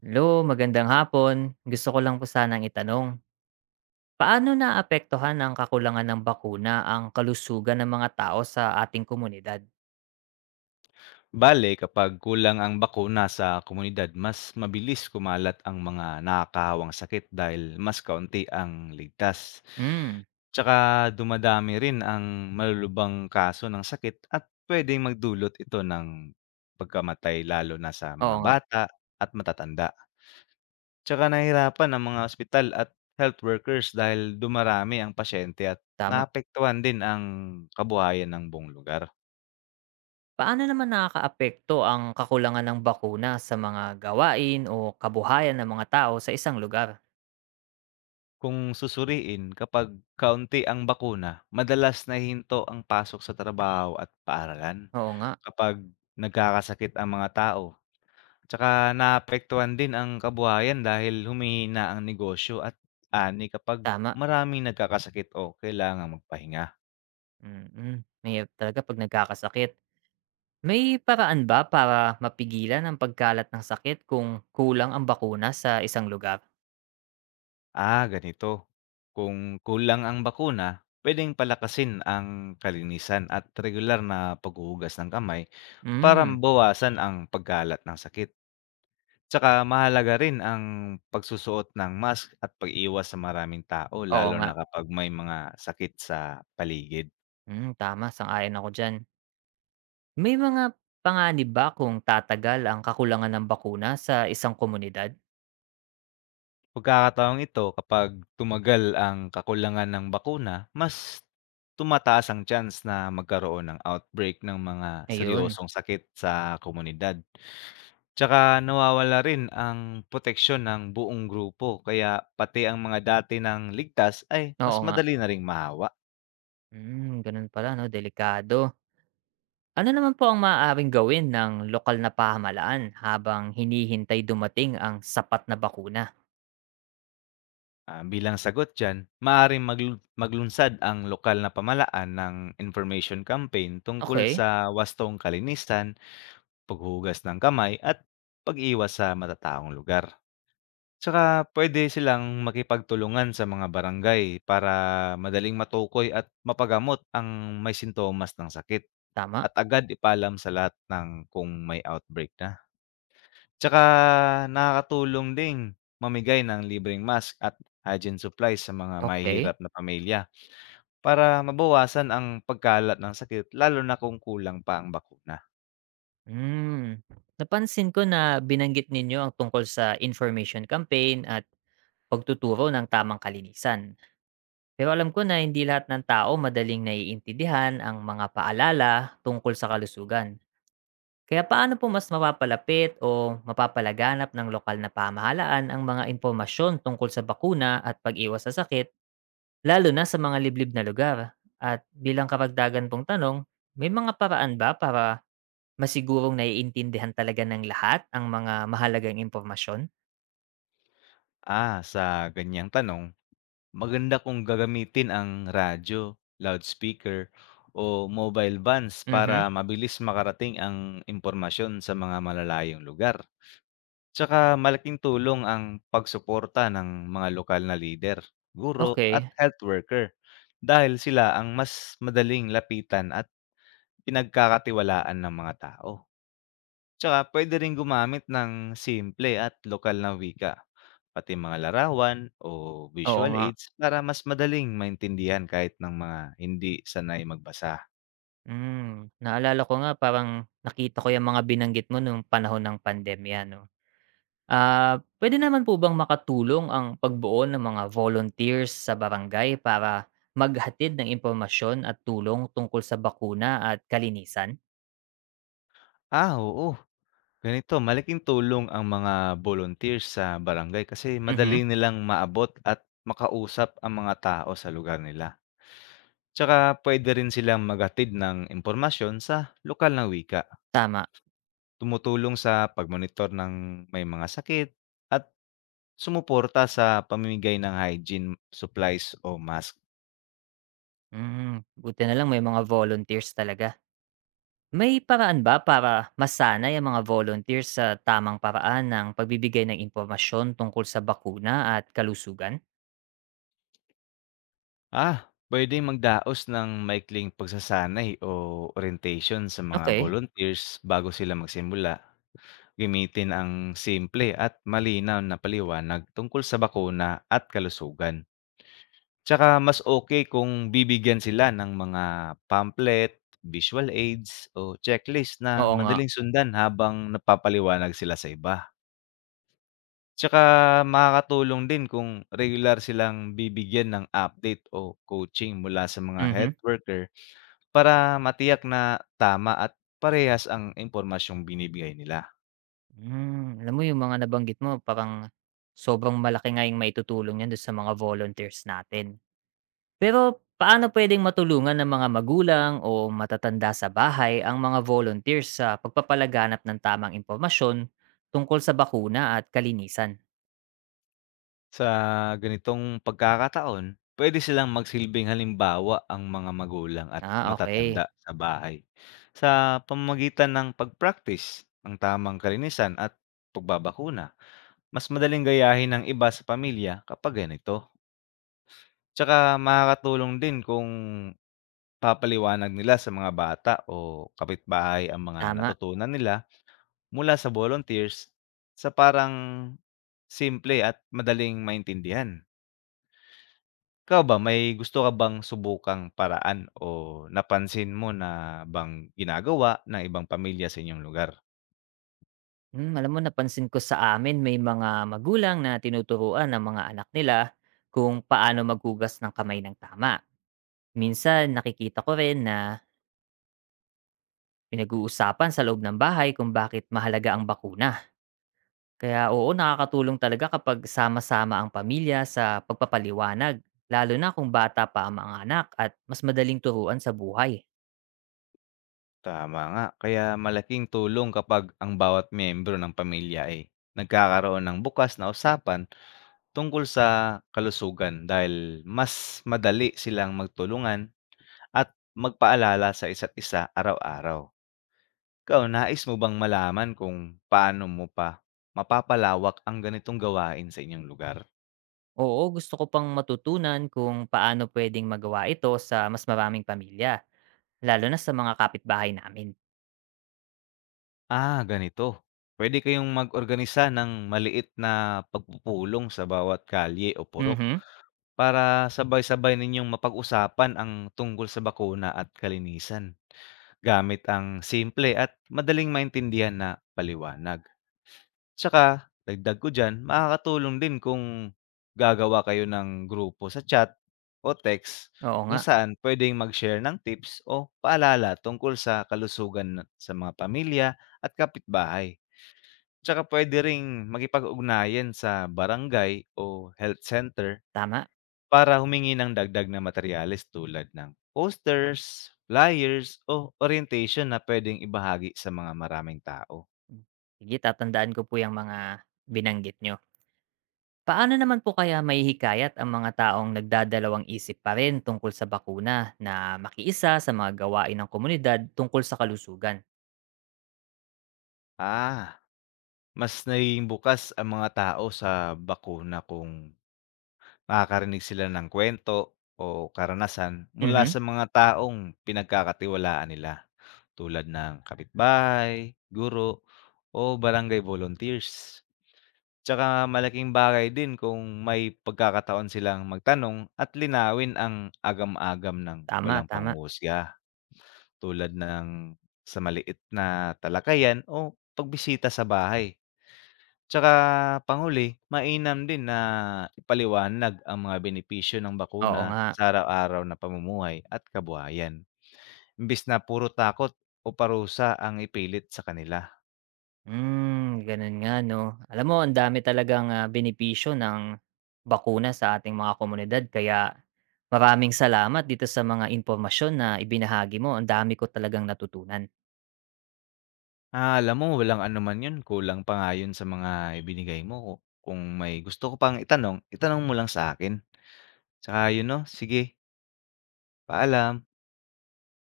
Hello, magandang hapon. Gusto ko lang po sanang itanong, paano naapektuhan ng kakulangan ng bakuna ang kalusugan ng mga tao sa ating komunidad? Bale, kapag kulang ang bakuna sa komunidad, mas mabilis kumalat ang mga nakakahawang sakit dahil mas kaunti ang ligtas. Hmm. Tsaka dumadami rin ang malulubang kaso ng sakit at pwedeng magdulot ito ng pagkamatay lalo na sa Oo mga nga. bata at matatanda. Tsaka nahihirapan ang mga ospital at health workers dahil dumarami ang pasyente at Tama. naapektuhan din ang kabuhayan ng buong lugar. Paano naman nakakaapekto ang kakulangan ng bakuna sa mga gawain o kabuhayan ng mga tao sa isang lugar? Kung susuriin, kapag kaunti ang bakuna, madalas nahihinto ang pasok sa trabaho at paaralan. Oo nga. Kapag nagkakasakit ang mga tao, tsaka naapektuhan din ang kabuhayan dahil humihina ang negosyo at ani kapag Tama. maraming nagkakasakit o kailangang magpahinga. Mm-mm, mahirap talaga pag nagkakasakit. May paraan ba para mapigilan ang pagkalat ng sakit kung kulang ang bakuna sa isang lugar? Ah, ganito. Kung kulang ang bakuna, pwedeng palakasin ang kalinisan at regular na paghuhugas ng kamay para Hmm, mabawasan ang pagkalat ng sakit. Tsaka mahalaga rin ang pagsusuot ng mask at pag-iwas sa maraming tao oo lalo nga. na kapag may mga sakit sa paligid. Hmm, tama, sang-ayon ako diyan. May mga panganib ba kung tatagal ang kakulangan ng bakuna sa isang komunidad? Pagkakataong ito, kapag tumagal ang kakulangan ng bakuna, mas tumataas ang chance na magkaroon ng outbreak ng mga Ayun. seryosong sakit sa komunidad. Tsaka nawawala rin ang proteksyon ng buong grupo, kaya pati ang mga dati ng ligtas ay mas Oo nga. madali na ring mahawa. Hmm, ganun pala 'no, delikado. Ano naman po ang maaaring gawin ng lokal na pamahalaan habang hinihintay dumating ang sapat na bakuna? Ah, bilang sagot diyan, maaaring maglunsad ang lokal na pamalaan ng information campaign tungkol Okay. sa wastong kalinisan, paghugas ng kamay at pag-iwas sa matataong lugar. Tsaka pwede silang makipagtulungan sa mga barangay para madaling matukoy at mapagamot ang may sintomas ng sakit, Tama. at agad ipaalam sa lahat ng kung may outbreak na. Tsaka nakakatulong ding mamigay ng libreng mask at hygiene supplies sa mga Okay. mahihirap na pamilya para mabawasan ang pagkalat ng sakit, lalo na kung kulang pa ang bakuna. Hmm, napansin ko na binanggit ninyo ang tungkol sa information campaign at pagtuturo ng tamang kalinisan. Pero alam ko na hindi lahat ng tao madaling naiintindihan ang mga paalala tungkol sa kalusugan. Kaya paano po mas mapapalapit o mapapalaganap ng lokal na pamahalaan ang mga impormasyon tungkol sa bakuna at pag-iwas sa sakit, lalo na sa mga liblib na lugar? At bilang kapagdagan pong tanong, may mga paraan ba para masigurong naiintindihan talaga ng lahat ang mga mahalagang impormasyon? Ah, sa ganyang tanong, maganda kung gagamitin ang radyo, loudspeaker, o mobile vans para Mhm. mabilis makarating ang impormasyon sa mga malalayong lugar. Tsaka malaking tulong ang pagsuporta ng mga lokal na leader, guro at Okay. health worker, dahil sila ang mas madaling lapitan at pinagkakatiwalaan ng mga tao. Tsaka pwede rin gumamit ng simple at lokal na wika, pati mga larawan o Oo visual nga. aids para mas madaling maintindihan kahit ng mga hindi sanay magbasa. Hmm, naalala ko nga, parang nakita ko yung mga binanggit mo nung panahon ng pandemya 'no. Ah, pwede naman po bang makatulong ang pagbuo ng mga volunteers sa barangay para maghatid ng impormasyon at tulong tungkol sa bakuna at kalinisan? Ah, oo. Ganito, malaking tulong ang mga volunteers sa barangay kasi Mhm. madali nilang maabot at makausap ang mga tao sa lugar nila. Tsaka pwede rin silang maghatid ng impormasyon sa lokal na wika, Tama. tumutulong sa pagmonitor ng may mga sakit, at sumuporta sa pamimigay ng hygiene supplies o mask. Hmm, buti na lang may mga volunteers talaga. May paraan ba para masanay ang mga volunteers sa tamang paraan ng pagbibigay ng impormasyon tungkol sa bakuna at kalusugan? Ah, pwede magdaos ng maikling pagsasanay o orientation sa mga Okay. volunteers bago sila magsimula. Gamitin ang simple at malinaw na paliwanag tungkol sa bakuna at kalusugan. Tsaka mas okay kung bibigyan sila ng mga pamphlet, visual aids o checklist na Oo nga. madaling sundan habang napapaliwanag sila sa iba. Tsaka makakatulong din kung regular silang bibigyan ng update o coaching mula sa mga Mhm. health worker, para matiyak na tama at parehas ang impormasyong binibigay nila. Hmm, alam mo yung mga nabanggit mo, parang sobrang malaki nga yung maitutulong niyan do'n sa mga volunteers natin. Pero paano puwedeng matulungan ng mga magulang o matatanda sa bahay ang mga volunteers sa pagpapalaganap ng tamang impormasyon tungkol sa bakuna at kalinisan? Sa ganitong pagkakataon, pwede silang magsilbing halimbawa ang mga magulang at Ah, matatanda okay. sa bahay sa pamamagitan ng pag-praktis ng tamang kalinisan at pagbabakuna. Mas madaling gayahin ng iba sa pamilya kapag ganito. Tsaka makakatulong din kung papaliwanag nila sa mga bata o kapitbahay ang mga Tama. natutunan nila mula sa volunteers sa parang simple at madaling maintindihan. Ikaw ba, may gusto ka bang subukang paraan o napansin mo na bang ginagawa ng ibang pamilya sa inyong lugar? Hmm, alam mo, napansin ko sa amin may mga magulang na tinuturuan ang mga anak nila kung paano maghugas ng kamay ng tama. Minsan nakikita ko rin na pinag-uusapan sa loob ng bahay kung bakit mahalaga ang bakuna. Kaya oo, nakakatulong talaga kapag sama-sama ang pamilya sa pagpapaliwanag, lalo na kung bata pa ang mga anak at mas madaling turuan sa buhay. Tama nga, kaya malaking tulong kapag ang bawat miyembro ng pamilya ay nagkakaroon ng bukas na usapan tungkol sa kalusugan, dahil mas madali silang magtulungan at magpaalala sa isa't isa araw-araw. Ikaw, nais mo bang malaman kung paano mo pa mapapalawak ang ganitong gawain sa inyong lugar? Oo, gusto ko pang matutunan kung paano pwedeng magawa ito sa mas maraming pamilya, lalo na sa mga kapitbahay namin. Ah, ganito. Pwede kayong mag-organisa ng maliit na pagpupulong sa bawat kalye o purok Mhm. para sabay-sabay ninyong mapag-usapan ang tungkol sa bakuna at kalinisan. Gamit ang simple at madaling maintindihan na paliwanag. Tsaka, dagdag ko dyan, makakatulong din kung gagawa kayo ng grupo sa chat o text, Oo kung nga. saan pwedeng mag-share ng tips o paalala tungkol sa kalusugan sa mga pamilya at kapitbahay. Tsaka puwede ring makipag-ugnayan sa barangay o health center Tama. para humingi ng dagdag na materyales tulad ng posters, flyers, o orientation na puwedeng ibahagi sa mga maraming tao. Sige, tatandaan ko po yung mga binanggit nyo. Paano naman po kaya mahihikayat ang mga taong nagdadalawang isip pa rin tungkol sa bakuna na makiisa sa mga gawain ng komunidad tungkol sa kalusugan? Ah, mas nagiging bukas ang mga tao sa bakuna kung nakakarinig sila ng kwento o karanasan mula Mhm. sa mga taong pinagkakatiwalaan nila, tulad ng kapitbahay, guro, o barangay volunteers. Tsaka malaking bagay din kung may pagkakataon silang magtanong at linawin ang agam-agam ng Tama, walang tama. panghuhusga, tulad ng sa maliit na talakayan o pagbisita sa bahay. Tsaka panghuli, mainam din na ipaliwanag ang mga benepisyo ng Oo bakuna nga. sa araw-araw na pamumuhay at kabuhayan, imbis na puro takot o parusa ang ipilit sa kanila. Hmm, ganun nga 'no. Alam mo, ang dami talagang, benepisyo ng bakuna sa ating mga komunidad, kaya maraming salamat dito sa mga impormasyon na ibinahagi mo. Ang dami ko talagang natutunan. Ah, alam mo, walang anuman 'yun, kulang pa nga 'yun sa mga ibinigay mo. Kung may gusto ko pang itanong, itanong mo lang sa akin. Tsaka 'yun 'no, sige, paalam.